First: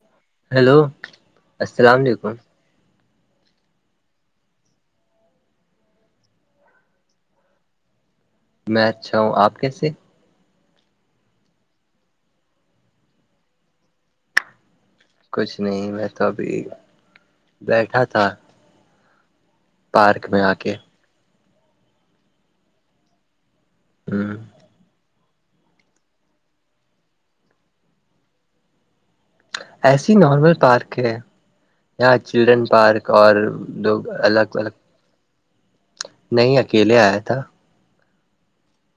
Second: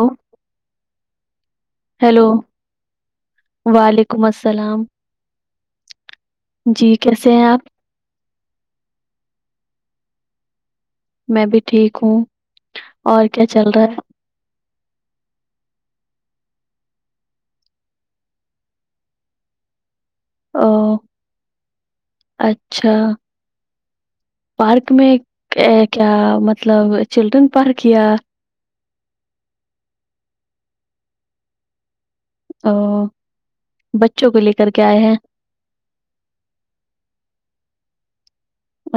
hello hello السلام hello علیکم وعلیکم السلام جی کیسے ہیں آپ میں اچھا ہوں آپ کیسے میں بھی ٹھیک ہوں اور کیا چل رہا ہے کچھ نہیں میں تو ابھی بیٹھا تھا پارک میں آ ہے کے او اچھا ہ پارک میں ا کیا مطلب چلڈرن پارک یا ایسی نارمل پارک ہے یہاں چلڈرن پارک اوہ، اور دو بچوں کو الگ لے کر الگ کے آئے ہیں نہیں اکیلے آیا تھا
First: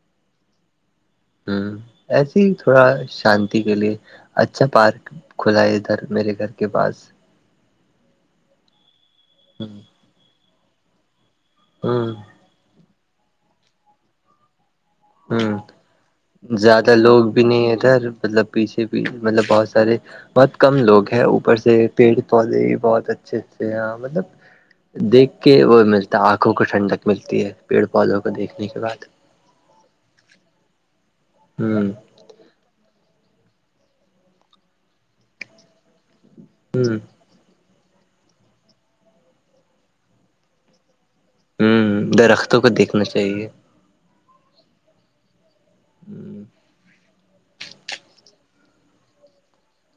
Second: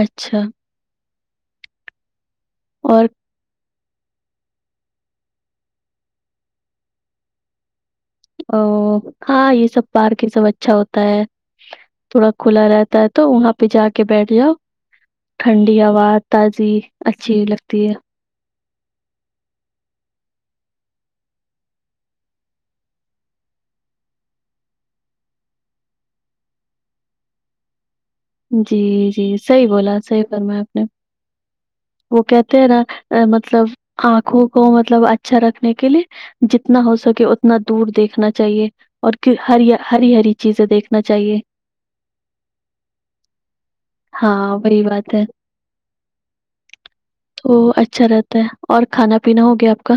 اچھا ہوں ایسے ہی تھوڑا اور شانتی کے لیے اچھا پارک کھلا ہے ادھر میرے گھر کے پاس او ہاں یہ ہ سب پارک یہ سب اچھا ہوتا ہے ہ تھوڑا کھلا رہتا ہے تو وہاں پہ جا کے بیٹھ جاؤ ہ ٹھنڈی ہوا تازی زیادہ لوگ اچھی بھی نہیں لگتی ہے ادھر مطلب پیچھے پ مطلب بہت سارے بہت کم لوگ ہیں اوپر سے پیڑ پودے بہت اچھے اھے مطلب دیکھ کے وہ ملتا ہے آنکھوں کو ٹھنڈک ملتی ہے پیڑ پودوں کو دیکھنے جی کے بعد جی صحیح بولا صحیح فرما آپ نے ہوں وہ کہتے ہیں نا مطلب آنکھوں کو مطلب اچھا رکھنے کے لیے جتنا ہو ہ سکے اتنا دور دیکھنا چاہیے اور ہ ہری ہری چیزیں دیکھنا چاہیے ہوں درختوں کو دیکھنا چاہیے ہاں بی بات ہے ہوں تو اچھا رہتا ہے اور کھانا پینا ہو گیا آپ کا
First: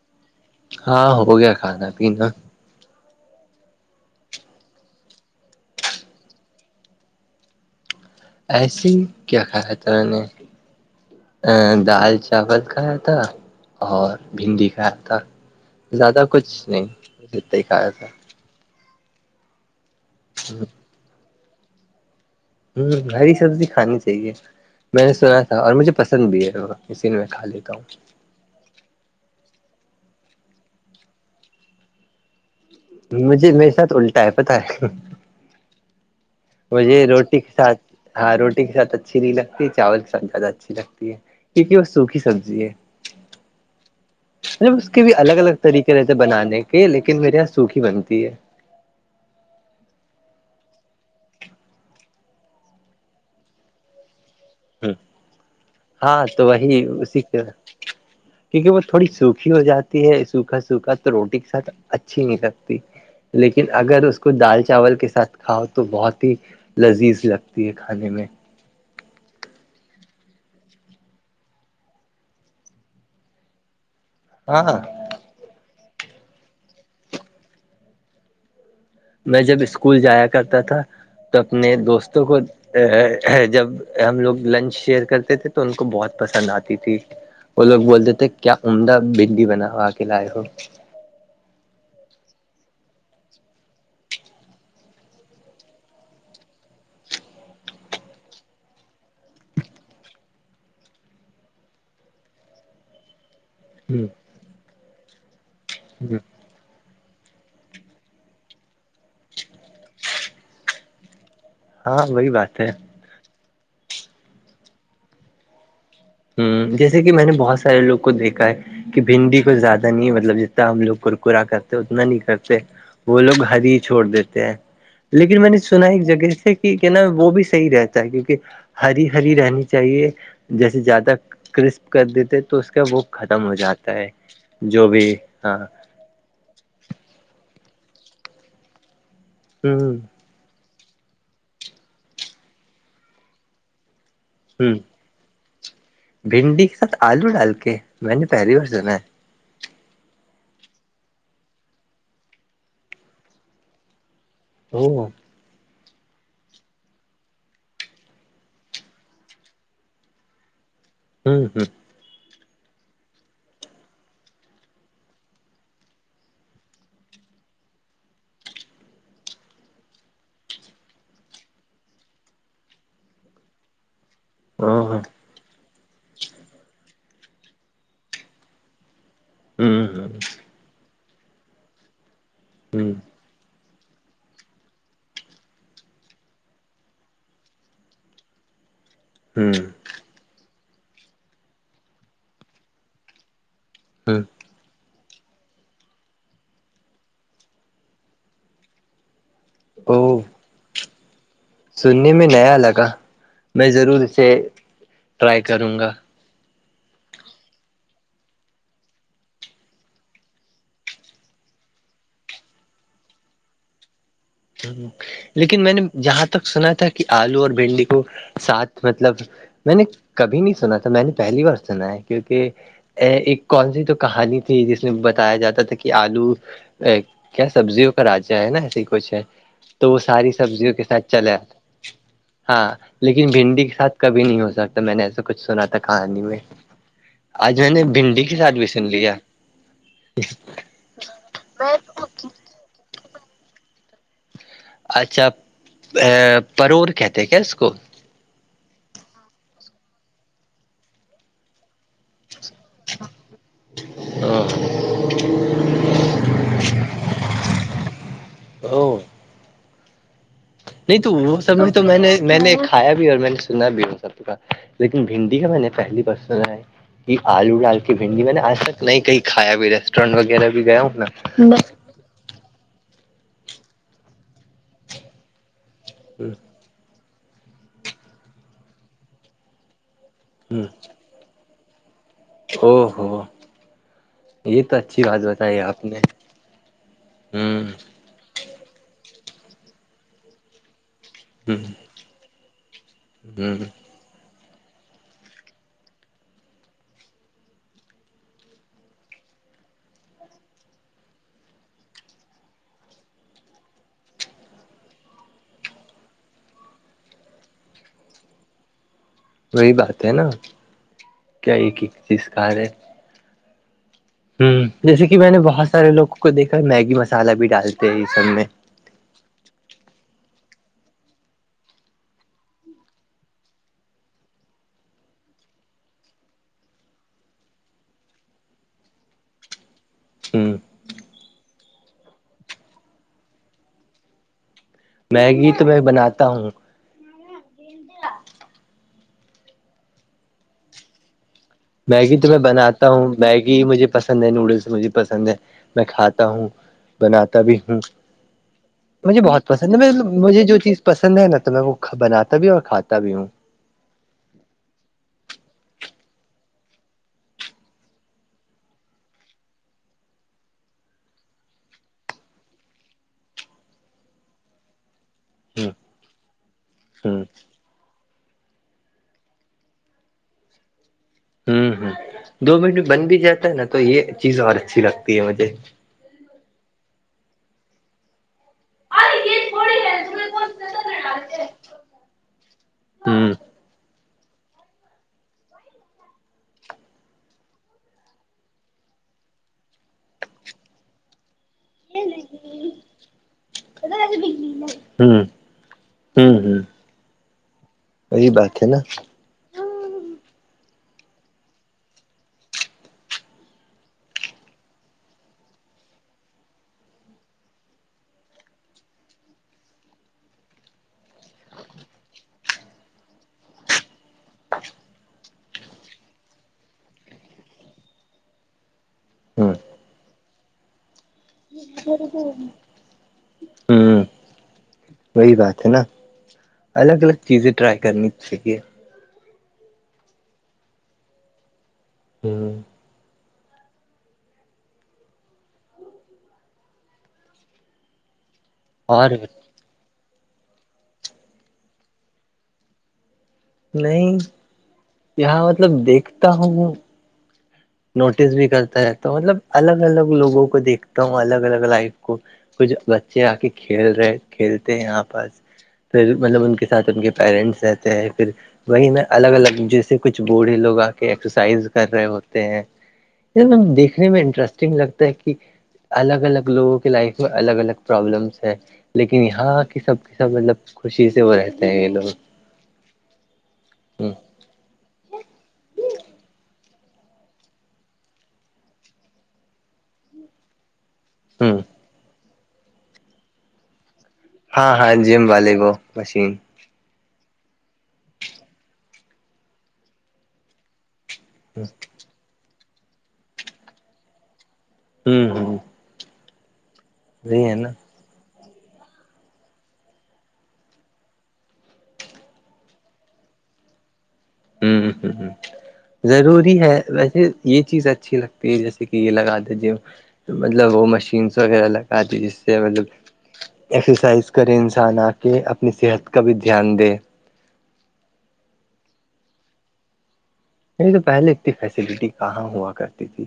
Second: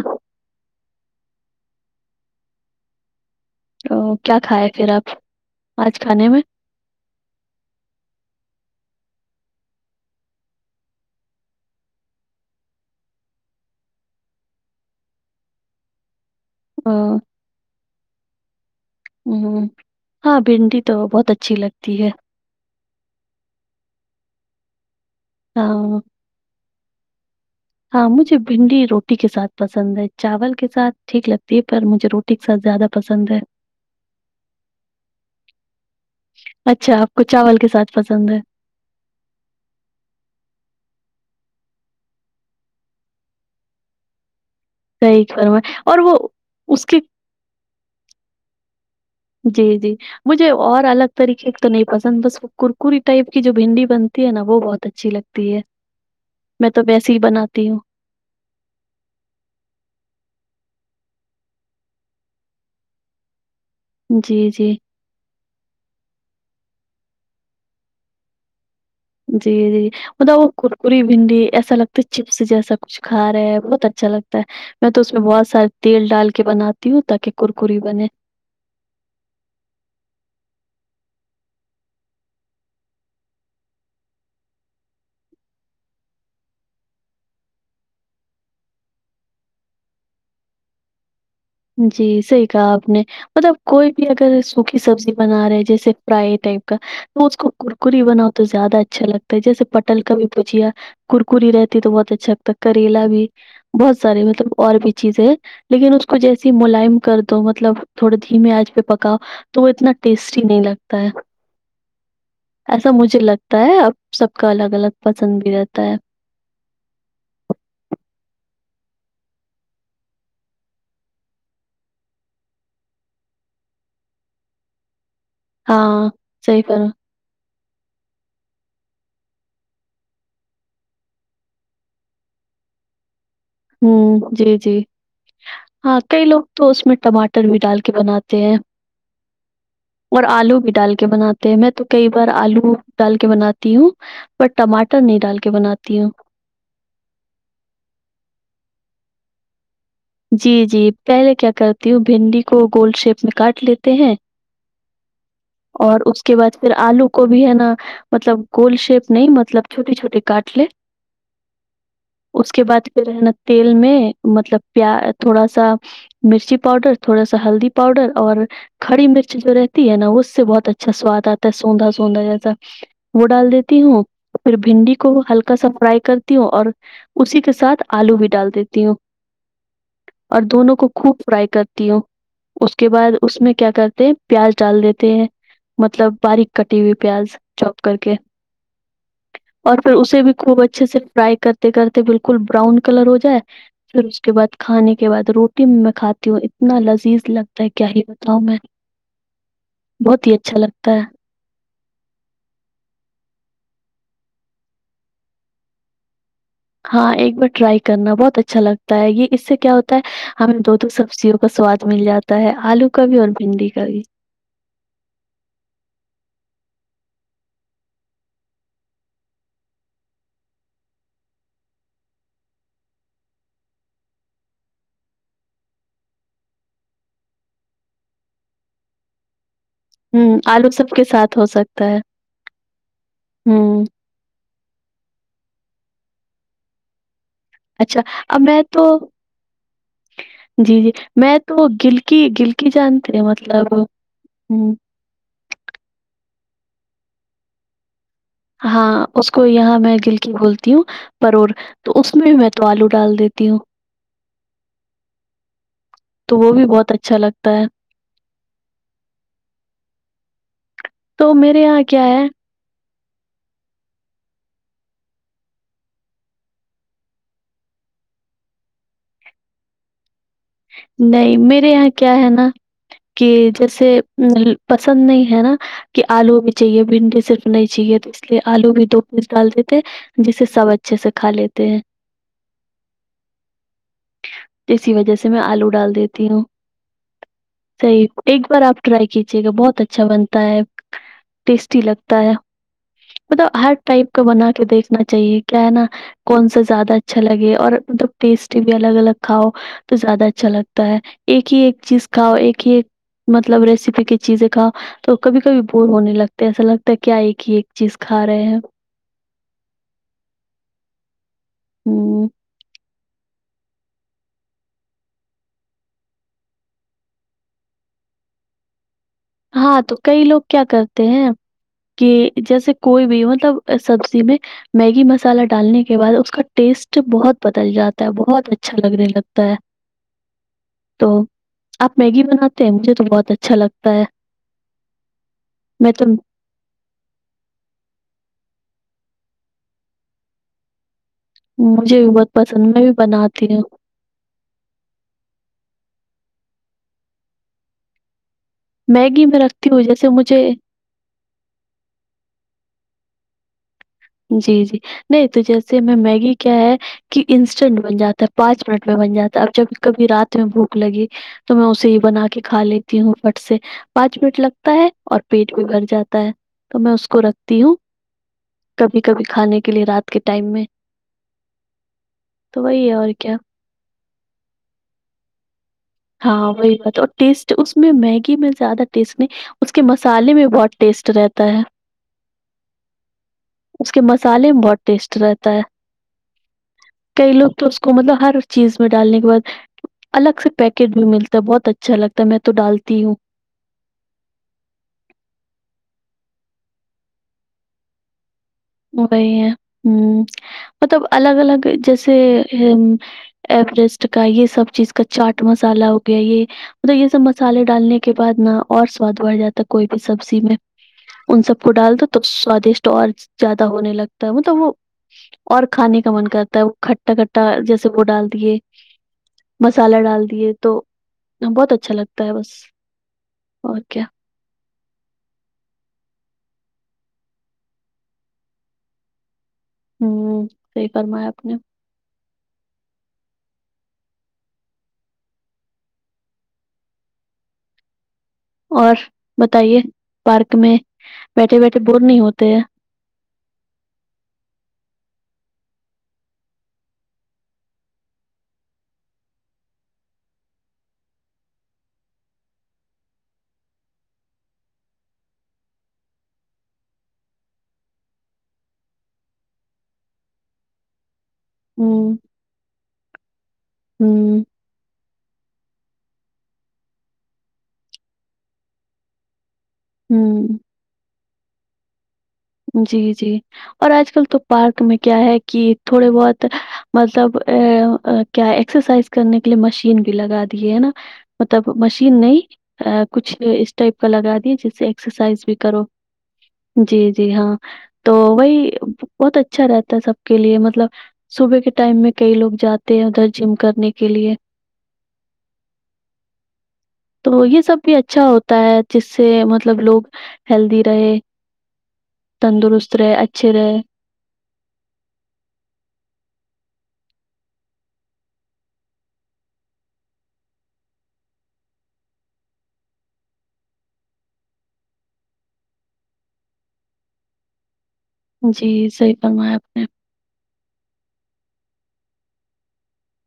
ہاں ہو گیا کھانا پیینا او کیا کھائے پھر آپ آج کھانے میں ایسے ہی کیا کہا تھا نے دال چاول کھایا تھا اور بھنڈی کھایا تھا زیادہ کچھ نہیں دکھایا تھا ہ ہاں بھنڈی تو بہت اچھی لگتی ہے ہ ہری سبزی کھانی چاہیے میں نے سنا تھا ہاں اور مجھے پسند بھی ہے وہ کھا لیتا ہوں ہاں مجھے بھنڈی روٹی کے ساتھ پسند ہے چاول کے ساتھ ٹھیک لگتی ہے پر مجھے روٹی ٹسا مجھے میرے ساتھ الٹا ہے پتا ہے مجھے اچھا آپ کو روٹی کے چاول ساتھ پسند ہے ہاں روٹی کے ساتھ اچھی نہیں لگتی ہے چاول کے ساتھ زیادہ اچھی لگتی ہے کیونکہ وہ سوکھی سبزی ہے [inaudible] مطلب اس کے بھی صحیح الگ الگ فرمایا طریقے اور رہتے وہ بنانے کے لیکن میرے یہاں سوکھی بنتی ہے جی جی مجھے اور الگ طریقے تو نہیں پسند بس وہ کرکریی ٹائپ کی جو بھنڈی بنتی نا وہ بہت اچھی لگتی ہے ہاں میں تو وہی ویسے ہی اسی کے بناتی ہوں کیونکہ وہ تھوڑی سوکھی ہو جاتی ہے سوکھا سوکھا تو روٹی کے ساتھ اچھی نہیں لگتی لیکن اگر اس کو جی دال جی چاول کے ساتھ کھاؤ تو بہت ہی لذیذ لگتی ہے کھانے میں جی جی مطلب وہ کرکری بھنڈی ایسا لگتا ہے چپس جیسا کچھ کھاے بہت اچھا لگتا ہاں میں تو اس میں بہت سارے تیل ڈال کے بناتی ہوں تاکہ کرکری بنے میں جب اسکول جایا کرتا تھا تو اپنے دوستوں کو جب ہم لوگ لنچ شیئر کرتے تھے تو ان کو بہت پسند آتی تھی وہ لوگ بولتے تھے کیا عمدہ بنڈی بنا ہو آکے لائے ہو جی صحیح کہا آپ نے مطلب کوئی بھی اگر سوکھی سبزی بنا رہے جیسے فرائی ٹائپ کا تو اس کو کرکری بناؤ تو زیادہ اچھا لگتا ہے جیسے پٹل کا بھی بجیا ککری رہتی تو بہت اچھا لگتا ہے کریلا بھی بہت سارے مطلب اور بھی چیزیں ہے لیکن اس کو جیسے ملائم کر دو مطلب تھوڑے دھیمیے آنچ پہ پکاؤ تو وہ اتنا ٹیسٹی نہیں لگتا ہے ہاں وہی بات ہے ایسا مجھے لگتا ہے اب سب کا الگ الگ پسند بھی رہتا ہے ہ جیسے کہ میں نے بہت سارے لوگ کو دیکھا ہے کہ بھنڈی کو زیادہ نہیں مطلب جتنا ہم لوگ کرکا کرتے اتنا نہیں کرتے وہ لوگ ہری ہی چھوڑ دیتے ہیں لیکن میں نے سنا ایک ہاں، جگہ سے صحیح کہ فرما کیا ن وہ بھی صحی رہتا ہے کیونکہ ہری ہری رہنی چاہیے جیسے زدہ تک کرسپ کر دیتے تو اس کا وہ ختم ہو جاتا ہے ہوں، جی، جی، جو بھی ہاں ہاں کئی لوگ تو اس میں ٹماٹر بھی ڈال کے بناتے ہیں ہوں ہ اور آلو بھی ڈال کے بناتے ہیں میں تو کئی بار آلو ڈال کے بناتی ہوں ب ہ ٹماٹر نہیں ڈال کے بناتی ہوں بھنڈی کے ساتھ آلو ڈال کے میں نے پہلی بار سنا ہے جی جی پہلے کیا کرتی ہوں بھنڈی کو گولڈ شیپ میں کاٹ لیتے ہیں ا اور اس کے بعد پھر آلو کو بھی ہے نا مطلب گول شیپ نہیں مطلب چھوٹے چھوٹے کاٹل ہوں ہوں اس کے بعد پھر ہے نا تیل میں مطلب پ تھوڑا سا مرچی پاؤڈر تھوڑا سا ہلدی پاؤڈر اور کھڑی مرچ جو رہتی ہے نا اس سے بہت اچھا سواد آتا ہے سوندا سوندا جیسا وہ ڈال دیتی ہوں پھر ہ بھنڈی ہ کو ہلکا سا فرائی کرتی ہوں اور اسی کے ساتھ آلو بھی ڈال دیتی ہوں ہاں ہاں اور دونوں کو خوب فرائی کرتی ہوں اس کے ہ بعد اس میں کیا کرتے پیاز ڈال دیتے ہیں مطلب باریک کٹی ہوئی پیاز چوپ کر کے [inaudible] ہوں اور پھر اسے بھی خوب اچھے سے فرائی کرتے کرتے بالکل براؤن کلر ہو جائے پھر ہ اس کے بعد کھانے کے بعد روٹی میں کھاتی ہوں اتنا لذیذ لگتا ہے کیا ہی بتاؤ میں بہت او ہی اچھا لگتا ہے سننے میں نیا لگا میں ضرور اسے ٹرائی کروں گا ہاں ایک بار ٹرائی کرنا بہت اچھا لگتا ہے یہ اس سے کیا ہوتا ہے ہمیں دو دو سبزیوں کا سواد مل جاتا ہے آلو کا بھی اور بھنڈی کا بھی لیکن میں نے جہاں تک سنا تھا کہ آلو اور بھنڈی کو ساتھ مطلب میں نے کبھی نہیں سنا تھا میں نے پہلی بار سنا ہے کیونکہ ا ایک کون سی تو کہانی تھی جس میں بتایا جاتا تھا کہ آلو ا کیا سبزیوں کا راجا ہے نا ایسے ہی کچھ ہے تو وہ ساری ہوں آلو سبزیوں کے سب ساتھ چلے آ ہو سکتا ہے ہاں لیکن بھنڈی کے ہوں ساتھ کبھی نہیں ہو سکتا میں نے ایسا کچھ سنا تھا کہانی میں آج میں نے اچھا بھنڈی کے اب ساتھ میں بھی تو سن لیا جی جی میں تو گل کی گلکی جانتے ہیںے مطلب ہ اچھا پرور کہتے کیا اس کو ہاں اس کو یہاں میں دلک بولتی ہوں پرور تو اس میں بھی میں تو آلو ڈال دیتی ہوں ہ تو وہ بھی بہت اچھا لگتا ہے ا نہیں تو وہ سب میرے میں تو یہاں میں کیا ہے نے نے کھیا بھی اور میں نے سنا بھی سب کا لیکن بھنڈی کا میں نے پہلی بار سنا ہے یہ آلو ڈال کی بھنڈی میں نے آج تک نہیں کہیں کھیا بھی ریسٹورینٹ وغیرہ بھی گیا ہوں نہیں میرے نا یہاں کیا ہے نا کہ جیسے پسند نہیں ہے نا کہ آلو چاہیے بھنڈی صرف نہیں چاہیے تو اس لیے آلو بھی دو پیس ڈال دیتے جسے ہ سب اچھے سے خالےتے او ہو یہ تو اسی اچھی وجہ بات سے میں ب آلو آپ ڈال نے دیتی ہوں ہوں ایک بار آپ ٹرائی کیجیے گا بہت اچھا بنتا ہے ٹیسٹی لگتا ہے مطلب ہ ہر ٹائپ کا بنا کے دیکھنا چاہیے کیا ہے نا کون سا زیادہ اچھا لگے اور مطلب ٹیسٹی بھی الگ الگ کھاؤ تو زیادہ اچھا لگتا ہے ایک ہی ایک چیز کھاؤ ایک ہی ایک مطلب ریسیپی کی چیزیں کا تو کبھی کبھی بور ہونے لگتے ایسا لگتا ہے کیا ایک ہی ایک چیز کھا رہے ہیں وہی بات ہے نا کیا ایک ایک ہوں، چیز کا ہے ہ جیسے کہ میں نے بہت سارے لوگوں کو دیکھا میگی مسالہ بھی ڈالتے ہیں یہ سب میں ہاں تو کئی لوگ کیا کرتے ہیں کہ جیسے کوئی بھی مطلب سبزی میں میگی مسالہ ڈالنے کے بعد اس کا ٹیسٹ بہت بدل جاتا ہے بہت اچھا لگنے لگتا ہے ہوں تو آپ میگی بناتے ہیں مجھے تو بہت اچھا لگتا ہے میگی تو میں بناتا ہوں مجھے بھی میگی تو بہت میں پسند بناتا بھی ہوں بناتی میگی ہوں مجھے پسند ہے نوڈلس مجھے پسند ہے میں کھاتا ہوں بناتا بھی ہوں مجھے میگی بہت رکھتی پسند ہے ہوں میں جیسے مجھے جو چیز پسند ہے نا تو میں وہ بناتا بھی ہ اور کھاتا بھی ہوں جی جی نہیں تو جیسے ہمیں میگی کیا ہے کہ انسٹینٹ بن جاتا ہے پانچ منٹ میں بن جاتا ہے اب جب کبھی رات میں بھوک لگی تو میں اسے ہی بنا کے کھا لیتی ہوں پٹ سے پانچ منٹ لگ تا ہے اور پیٹ بھی ہ بھر جاتا ہے تو میں اس ہ کو رکھتی ہوں کبھی کبھی کھانے کے لیے رات کے ٹائم میں ہوں ہوں دو تو منٹ وہی ہے بن اور بھی کیا جاتا ہے نا تو یہ چیز اور اچھی لگتی ہے مجھے ہاں وہی بات اور ٹیسٹ اس میں میگی میں زیادہ ٹیسٹ نہیں اس کے مسالے میں بہت ٹیسٹ رہتا ہے ہوں اس کے مسالے میں بہت ٹیسٹ رہتا ہے کئی لوگ تو اس کو مطلب ہر چیز میں ڈالنے کے بعد الگ سے پیکٹ بھی ملتا ہے بہت اچھا لگتا ہے میں تو ڈالتی ہوں ہ ہوں ہ وہی بات ہے نا وہی ہے ہ مطلب الگ الگ جیسے ایورورسٹ کا یہ سب چیز کا چاٹ مسالہ ہو گیا یہ مطب یہ سب مسالے ڈالنے کے بعد نہ اور سواد بڑھ جاتا کوئی بھی سبزی میں ان سب کو ڈال دو تو سوادشٹ اور زیادہ ہونے لگتا ہے مطلب وہ اور کھانے کا من کرتا ہے وہ کھٹا کھٹا جیسے وہ ڈال دیے ہ مسالہ ڈال دیے تو بہت اچھا لگتا ہے بس اور کیا ہوں وہی بات ہے نا الگ الگ چیزیں ٹرائی کرنی چاہیے ہوں صحی فرما ہے آپ نے ہوں ہ اور بتائیے پارک میں بیٹھے بیٹھے بور نہیں ہوتے ہیں نہیں یہاں مطلب دیکھتا ہوں نوٹس بھی کرتا ہے تو مطلب الگ الگ لوگوں کو دیکھتا ہوں الگ الگ لائف کو کچھ بچے آ کے کھیل رہے کھیلتے ہیں یہاں پر پھر مطلب ان کے ساتھ ان کے پیرنٹس رہتے ہیں پھر وہی میں الگ الگ جیسے کچھ بوڑھے لوگ آ ایکسرسائز کر رہے ہوں ہوتے ہیں دیکھنے میں ہوں انٹرسٹنگ لگتا ہے کہ الگ الگ لوگوں کی لائف میں الگ الگ پرابلمس ہے لیکن یہاں کی سب کے سب مطلب ہوں خوشی سے وہ رہتے ہیں یہ لوگ جی جی اور ہ آج کل تو پارک میں کیا ہے کہ تھوڑے بہت مطلب ا کیا ایکسرسائز کرنے کے لیے مشین بھی لگا دی ہے ہے نا ہ مطلب مشین نہیں کچھ اس ٹائپ کا لگا جس ہاں سے ہاں جم ایکسرسائز بھی والے وہ کرو مشین جی جی ہاں تو وہی بہت اچھا رہتا ہے سب کے لیے مطلب صبح کے ٹائم میں کئی لوگ جاتے ہیں ادھر جم کرنے کے لیے ہوں تو ہے یہ نا سب بھی اچھا ہوتا ہے جس سے مطلب لوگ ہیلدی رہے تندرست رہے اچھے رہے ہوں ہ ہ ضروری ہے ویسے یہ چیز اچھی لگتی ہے جیسے کہ یہ لگا دیجے مطلب وہ مشینس وغیرہ لگ پاتی جس سے مطلب ایکسرسائز کرے انسان آ کے اپنی صحت کا بھی دھیان دے جی صحیح فرمایا آپ نے نہیں تو پہلے انی فیسلٹی کہاں ہوا کرتی تھی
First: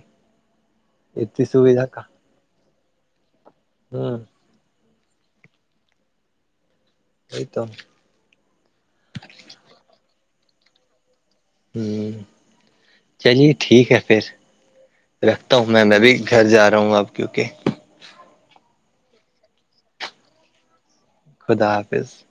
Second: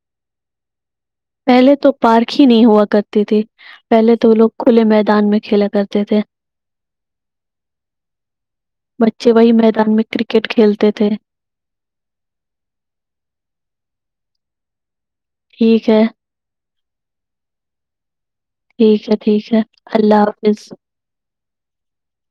اتنی پہلے سویدھا تو پارک ہی نہیں ہوا کرتے تھے کہاں پہلے ہ تو لوگ کھلے میدان میں کھیلا کرتے تھے ا توم بچے وہی میدان میں کرکٹ کھیلتے تھے ہوں چلیے ٹھیک ہے پھر رکھتا ہوں میں ٹھیک میں ہے، بھی گھر جا رہا ہوں اب کیونکہ ٹھیک ہے ٹھیک ہے اللہ حافظ خدا حافظ